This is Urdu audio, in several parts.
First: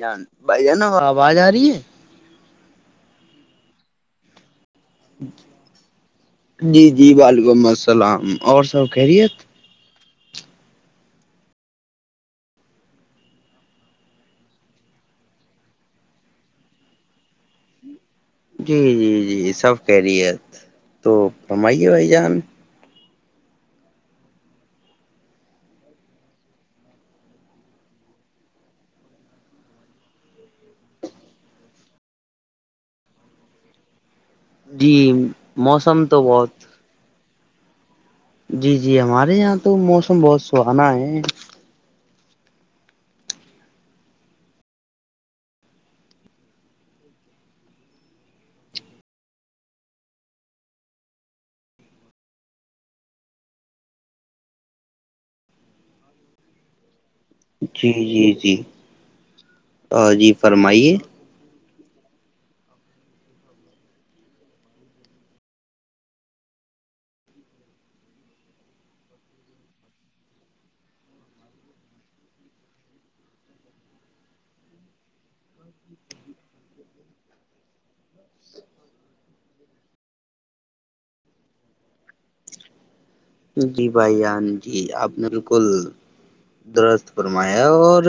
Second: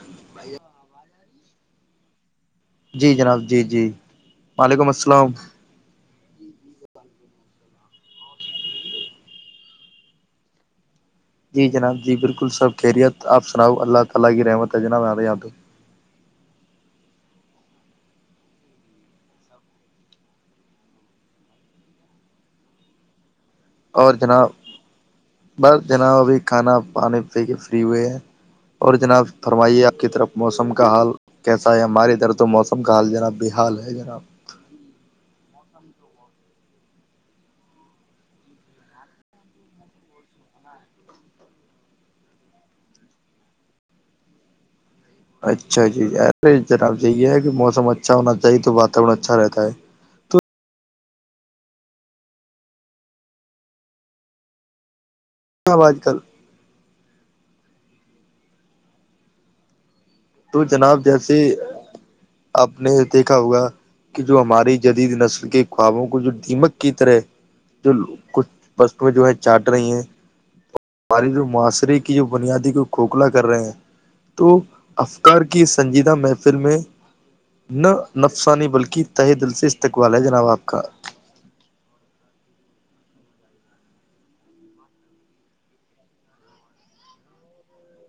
جان بھائی جانا آواز آ رہی ہے جی جناب جی جی وعلیکم السلام جی جی وعلیکم السلام اور سب کہہرییت [unintelligible] جی جی جی سب کہہ رہی ہے تو ہمم آائیے بھائی جان اور جناب بس جناب ابھی کھانا پانی پی کے فری ہوئے ہیں اور جناب فرمائیے آپ کی طرف موسم کا حال کیسا ہے ہمارے ادھر تو موسم کا حال جناب بے حال ہے جناب جی موسم تو بہت جی جی ہمارے یہاں تو موسم بہت سہانا ہے اچھا جییے جناب یہی یہ ہے کہ موسم اچھا ہونا چاہیے تو واتاورن اچھا رہتا ہے آج کل جی جی جی جی تو فرمائیے جناب جیسے آپ نے دیکھا ہوگا کہ جو ہماری جدید نسل کے خوابوں کو جو دیمک کی طرح جو کچھ فسٹ میں جو ہے چاٹ رہی ہیں ہمارے جو معاشرے کی جو بنیادی کو کھوکھلا کر رہے ہیں تو افکار کی سنجیدہ محفل میں نہ نفسانی بلکہ تہ دل سے استقبال ہے جناب آپ کا جی بھائی ہان جی آپ بالکل درخ فرمایا اور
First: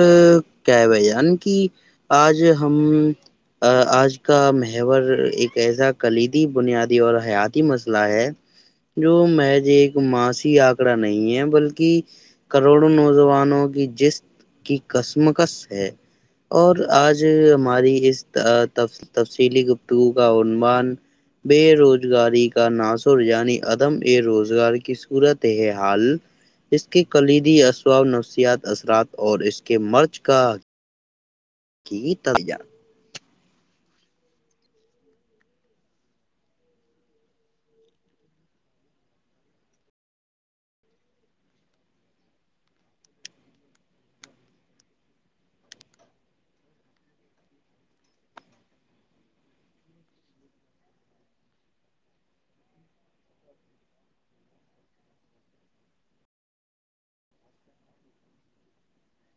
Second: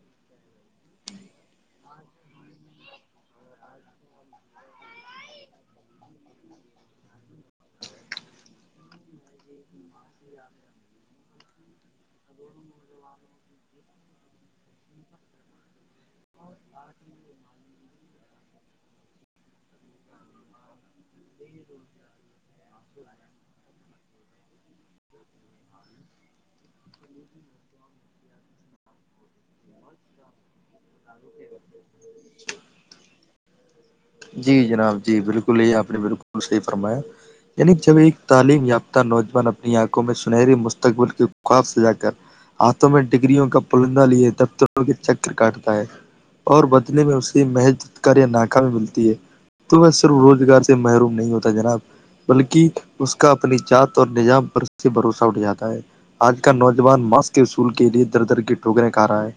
کیا ب جان کی آج ہم آج کا محور ایک ایسا کلیدی بنیادی اور حیاتی مسئلہ ہے جو ماسی آنکڑا نہیں ہے بلکہ کروڑوں نوجوانوں کی جس کی کسمکس ہے اور آج ہماری اس تفصیلی گفتگو کا عنوان بے روزگاری کا ناصر یعنی عدم اے روزگار کی صورت حال اس کے کلیدی اسوااب نفسیات اثرات اور اس کے مرچ کا آ کی تو جان جی جناب جی بالکل آپ نے بالکل صحی فرمایا یعنی جب ایک تعلیم یافتہ نوجوان اپنی آنکھوں میں سنہری مستقبل کے خواب سجا کر ہاتھوں میں ڈگریوں کا پلندہ لی دفتروں کے چکر کاٹتا ہے اور بدنینے میں اسے محض کر یا ناکہ بھی ملتا تو وہ صرف روزگار سے محروم نہیں ہوتا جناب بلکہ اس کا اپنی جات اور نظام پر اس سے بھروسہ اٹھ جاتا ہے آج کا نوجوان ماسک کے اصول کے لیے در در کی ٹھوکریں کھا رہا ہے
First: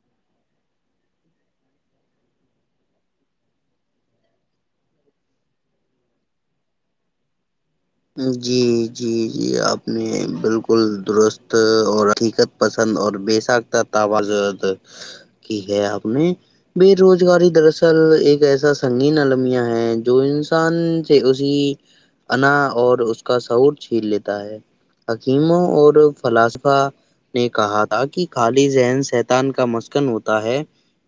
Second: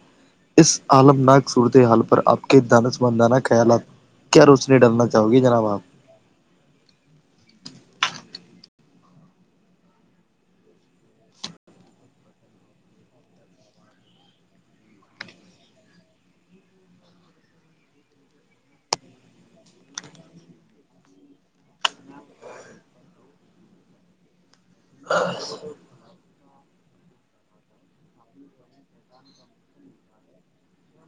اس عالم نک صورتحال پر آپ کے دانس مدانہ خیالات کیا روشنی ڈرنا چاہو گی جناب آپ جی جی جی آپ نے بالکل درست اور حقیقت پسند اور بےساک ت آواز کی ہے آپ نے بے روزگاری دراصل ایک ایسا سنگین المیہ ہے جو انسان سے اسی انا اور اس کا سعور چھین لیتا ہے حکیموں اور فلاسفہ نے کہا تھا کہ خالی ذہن سیتان کا مسکن ہوتا ہے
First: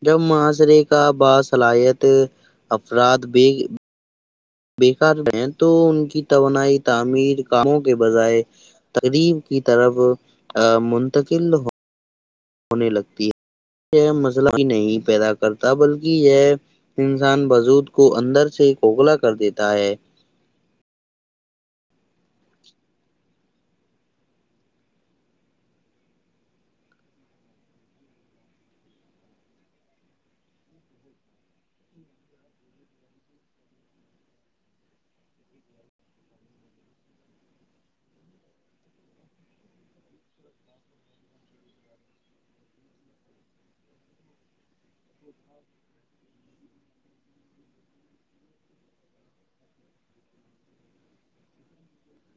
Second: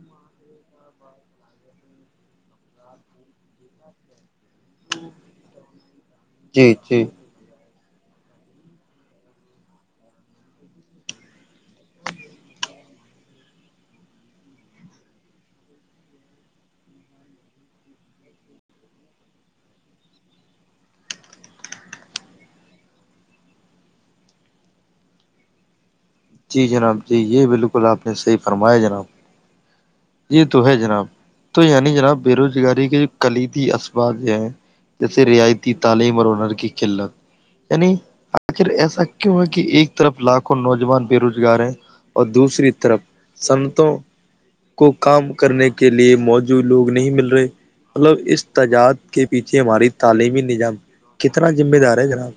جب معاشرے کا باصلاحیت افراد بھی بیکار ہیں تو ان کی جی توانائی جی تعمیر کاموں کے بجائے تقریب کی طرف منتقل ہو ہونے لگتی ہے یہ مسلہ بھی نہیں پیدا کرتا بلکہ یہ انسان بجود کو اندر سے کھکھلا کر دیتا ہے جی جناب جی یہ بالکل آپ نے صحیح فرمایا جناب یہ تو ہے جناب تو یعنی جناب بے روزگاری کے کلیدی اسباب ہیں جیسے رعایتی تعلیم اور ہنر کی قلت یعنی آخر ایسا کیوں ہے کہ ایک طرف لاکھوں نوجوان بے روزگار ہیں اور دوسری طرف سنتوں کو کام کرنے کے لیے موجود لوگ نہیں مل رہے مطلب اس تجاد کے پیچھے ہماری تعلیمی نظام کتنا ذمہ دار ہے جناب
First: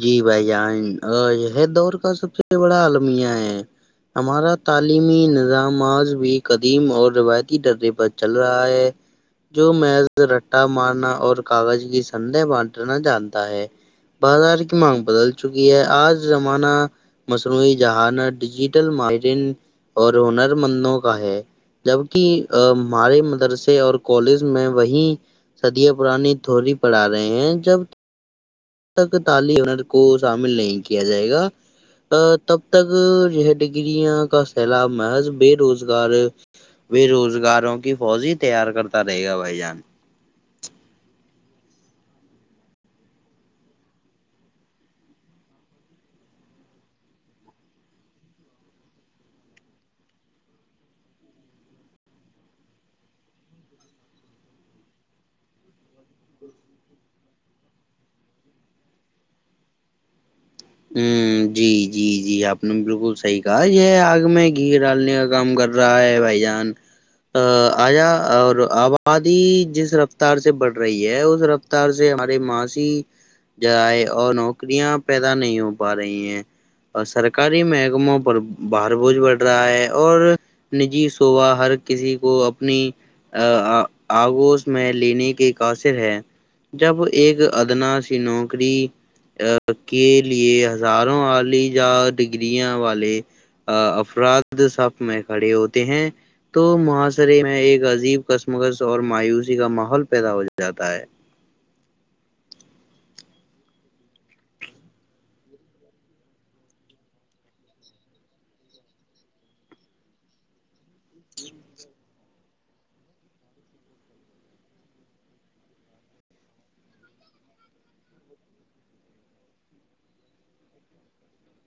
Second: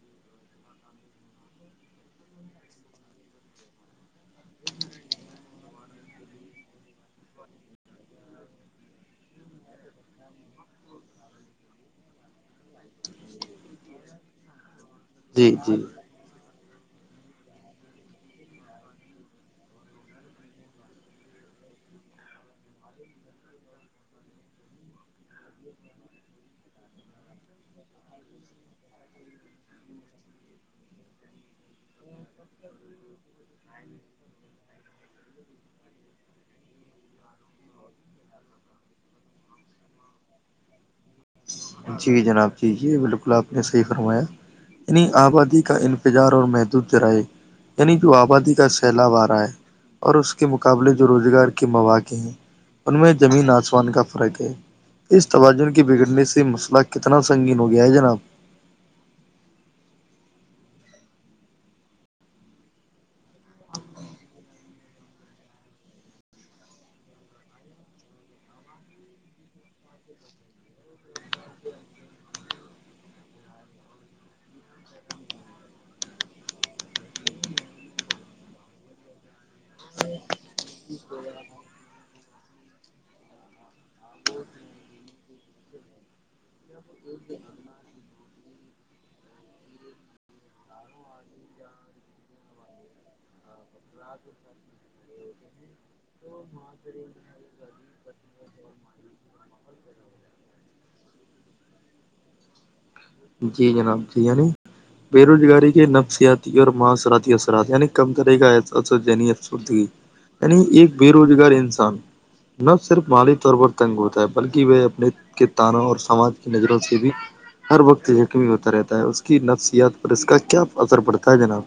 جی بھائی جان یہ دور کا سب سے بڑا المیہ ہے ہمارا تعلیمی نظام آج بھی قدیم اور روایتی ڈرے پر چل رہا ہے جو محز رٹا مارنا اور کاغذ کی سدے بانٹنا چاہتا ہے بازار کی مانگ بدل جی چکی جی ہے آج زمانہ مصنوعی جہانت ڈیجیٹل ماہرین اور ہنر مندوں کا ہے جبک ہمارے مدرسے اور کالج میں وہی سدیہ پرانی تھوری پڑھا رہے ہیں جب تک تالی ہنر کو شامل نہیں کیا جائے گا تب تک یہ ڈگریاں کا سیلاب محض بے روزگار بے روزگاروں کی فوج ہی تیار کرتا رہے گا بھائی جان جی جناب جیے بالکل آپ نے صحیح فرمایا انہیں آبادی کا انتظار اور محدود جرائے یعنی جو آبادی کا سیلاب آ رہا ہے اور اس کے مقابلے جو روزگار کے مواقع ہیں ان میں زمین آسمان کا فرق ہے اس توازن کی بگڑ نے سے مسئلہ کتنا سنگین ہو گیا ہے جناب جی جی جی آپ نے بالکل صحیح کہا یہ آگ میں گھی ڈالنے کا کام کر رہا رائے بھائی جان آیا اور آبادی جس رفتار سے بڑھ رہی ہے اس رفت سے ہمارے ماشی جرائے اور نوکریاں پیدا نہیں ہو پا رہی ہیں اور سرکاری محکموں پر باہار بوجھ بڑھ رہا ہے اور نجی سوبا ہر کسی کو اپنی آگوش میں لینے کی قاصر ہے جب ایک ادنا سی نوکری کے لیے ہزاروں والی یا ڈگرییاں والے افراد سب میں کھڑے ہوتے ہیں تو معحاصرے میں ایک عجیب کس مگز اور مایوسی کا ماحول پیدا ہو جاتا ہے جی جناب جییعنی بے روزگاری کے نفسیاتی اور معاثراتی اثرات یعنی کم کرے گا ہے جنی فگی نی ایک بے روزگار انسان نہ صرف مالی طور پر تنگ ہوتا ہے بلکہ وہ اپنے کے تانوں اور سماج کی نظروں سے بھی ہر وقت یقمی ہوتا رہتا ہے اس کی نفسیات پر اس کا کیا اثر پڑتا ہے جناب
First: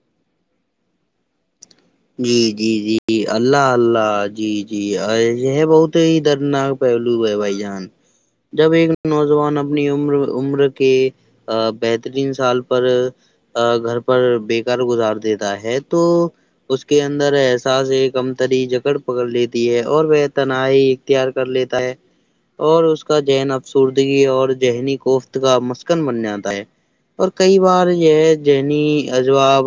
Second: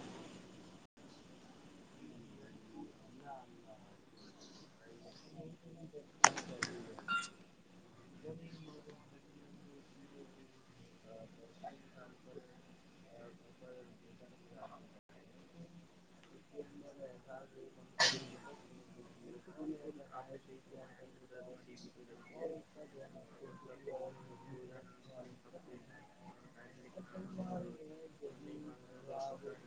جی جی جی اللہ اللہ جی جی ایسے ہے بہت ادرناک پہلو ہے بھائی جان جب ایک نوجوان اپنی عمر عمر کے بہترین سال پر گھر پر بیکار گزار دیتا ہے تو اس کے اندر احساس ایک امتری جکڑ پکڑ لیتی ہے اور وہ تنہائیی اختیار کر لیتا ہے اور اس کا ذہن ابسوردگی اور ذہنی کوفت کا مسکن بن جاتا ہے پر کئی بار یہ جنی اجواب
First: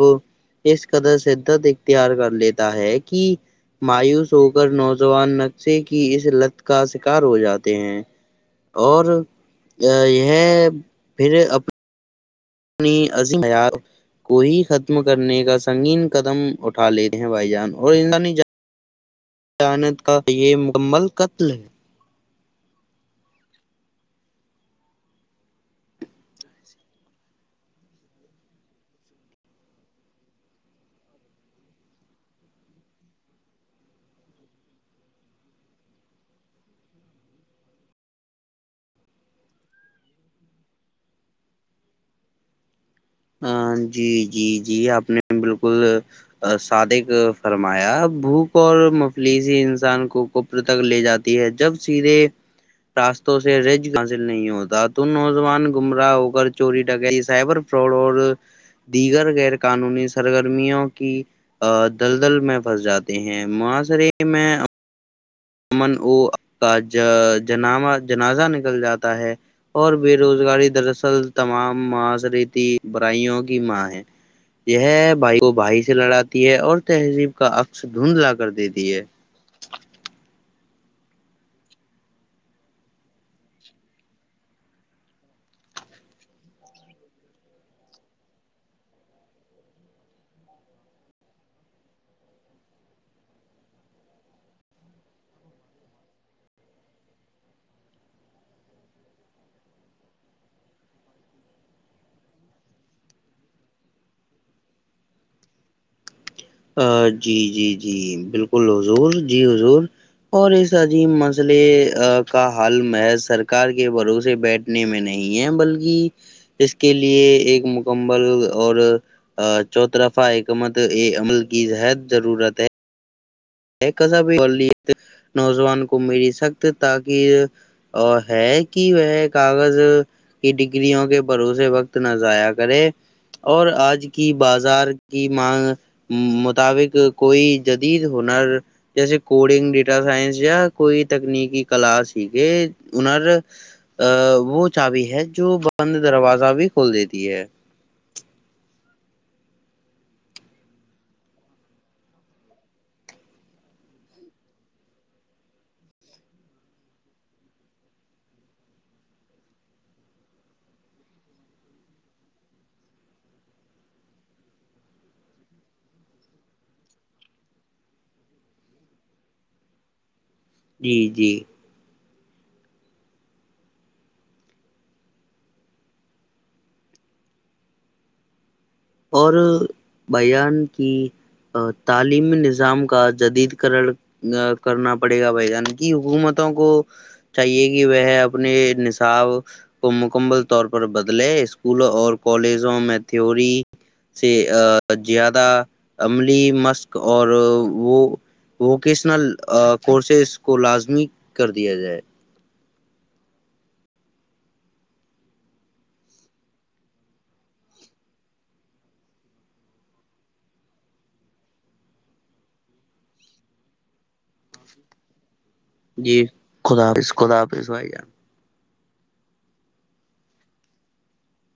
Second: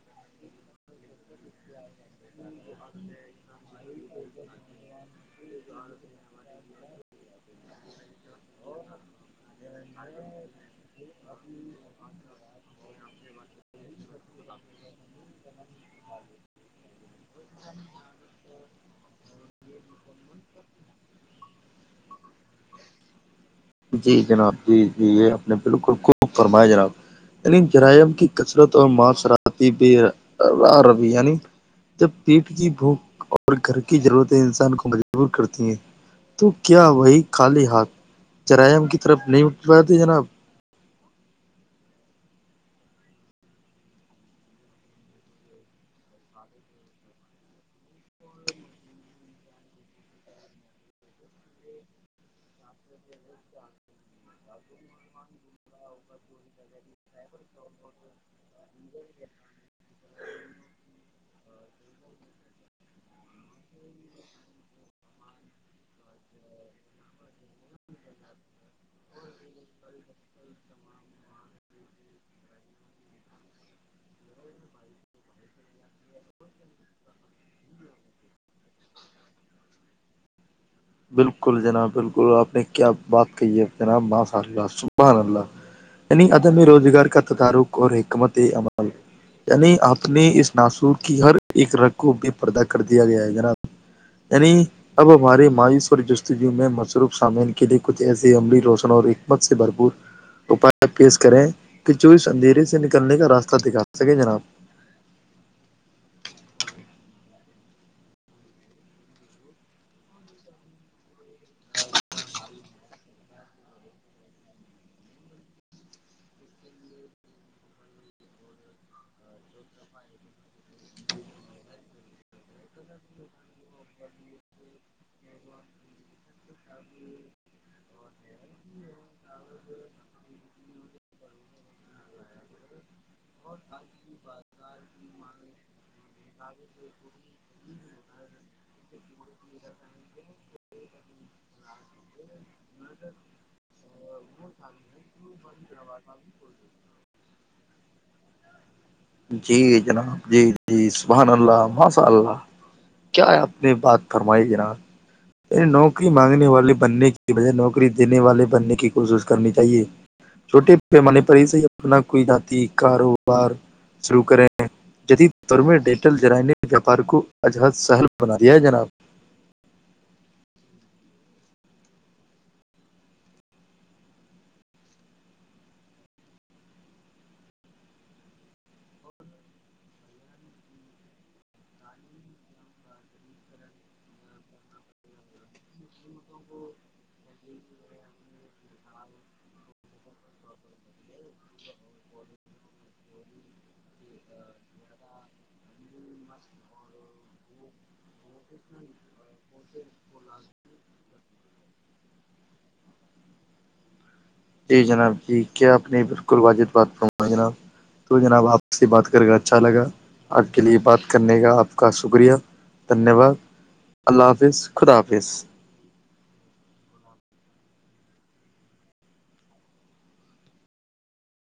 اس قدر سےدا تیار کر لیتا ہے کہ مایوس ہو کر نوجوان نقشے کی اس لت کا شکار ہو جاتے ہیں اور یہ پھر اپنے اپنی عظیم معیار کو ہی ختم کرنے کا سنگین قدم اٹھا لیتے ہیں بھائی جان اور ان اچانت کا یہ مکمل قتل ہے جی جناب جی جی یہ اپپ نے بالکل خوب فرمایا جناب یعنی جرائم کی کثرت اور معاشراتی بھی ر ربی یعنی جب پیٹ کی بھوک اور گھر کی ضرورتیں انسان کو مجبور کرتی ہیں تو کیا وہی کالی ہاتھ جرائم کی طرف نہیں اٹھ پاتے جناب ہاں جی جی جی آپ نے بالکل صادق فرمایا بھوک اور مفلیسیی انسان کو تک لے جاتی ہے جب سیدھے راستوں سے رج حاصل نہیں ہوتا تو نوجوان گمراہ ہو کر چوری ڈکائی سابر ف اور دیگر غیر قانونی سرگرمیوں کی دلدل میں پھنس جاتے ہیں معاشرے میں امن ا کا جنا جنازہ نکل جاتا ہے [inaudible] اور بے روزگاری دراصل تمام معاشرتی برائیوں کی ماں ہے یہ بھائی کو بھائی سے لڑاتی ہے اور تہذیب کا عکس دھندلا کر دیتی ہے بالکل جناب بالکل آپ نے کیا بات کہی ہے جناب ماںات سبحن اللہ یعنی عدم روزگار کا تعارک اور حکمت عمل یعنی اپنے اس ناسور کی ہر ایک رگ کو بے پردا کر دیا گیا ہے نا یعنی اب ہماریے مائی ستی میں مصروف شامل کے لیے کچھ ایسسی عملی روشن اور حکمت سے بھرپور اپائے پیش کریں کہ چوس اندھیرے سے نکلنے کا راستہ دکھا سکے جناب جی جی جی بالکل حضور جی حضور اور اس عظیم مسئلے کا حل محض سرار کے بھروسے بیٹھ نے میں نہیں ہے بلکہ اس کے لیے ایک مکممل اور ا چوترفہ حکمت یہ عمل کی ہد ضرورت ہے [inaudible] یہ کصابلیت نوجوان کو مری سخت تاک [inaudible] اور ہے کہ وہ کاغذ کہ ڈگگرریوں کے بھروسے وقت نہ ضائع کرے اور آج کی بازار کی مانگ مطابق کوئی جدید ہنر جیسے کوڈنگ ڈیٹا سائنس یا کوئی تکنیکی کلاس س کہ ہنر ا وہ چابی ہے جو بند دروازہ بھی کھول دیتی ہے جی جناب جی جی سبحان اللہ ماشاء اللہ کیا آپ نے بات فرمائی گ ن م نوکری مانگنے والے بننے کی بجائے نوکری دینے والے بننے کی کوشش کرنی چاہیے [inaudible] چھوٹے پیمانے پر سے ہی اپنا کوئی ذاتی کاروبار شروع کریں جدید دور میں ڈیٹل جرائم نے ویاپار کو اجہد سہل بنا دیا ہے جناب جی جی اور بیان کی [inaudible] تعلیمی نظام کا جدید کرڑ ا کرنا پڑے گا بھائی جان کی حکومتوں کو چاہیے کہ وہ اپنے نصاب کو مکمل طور پر بدلے اسکولوں اور کالجوں میں تھیوری سے زیادہ عملی مشق اور وہ ووکیشنل کورسز کو لازمی کر دیا جائے جی جناب جی کیا آپ نے بالکل واجد بات کروں ہے جناب تو جناب آپ سے بات کر کے اچھا لگا آپ کے لیے بات کرنے کا آپ کا شکریہ دھنیہ واد اللہ حافظ خدا حافظ جی خدافظ خداظ بھائی جان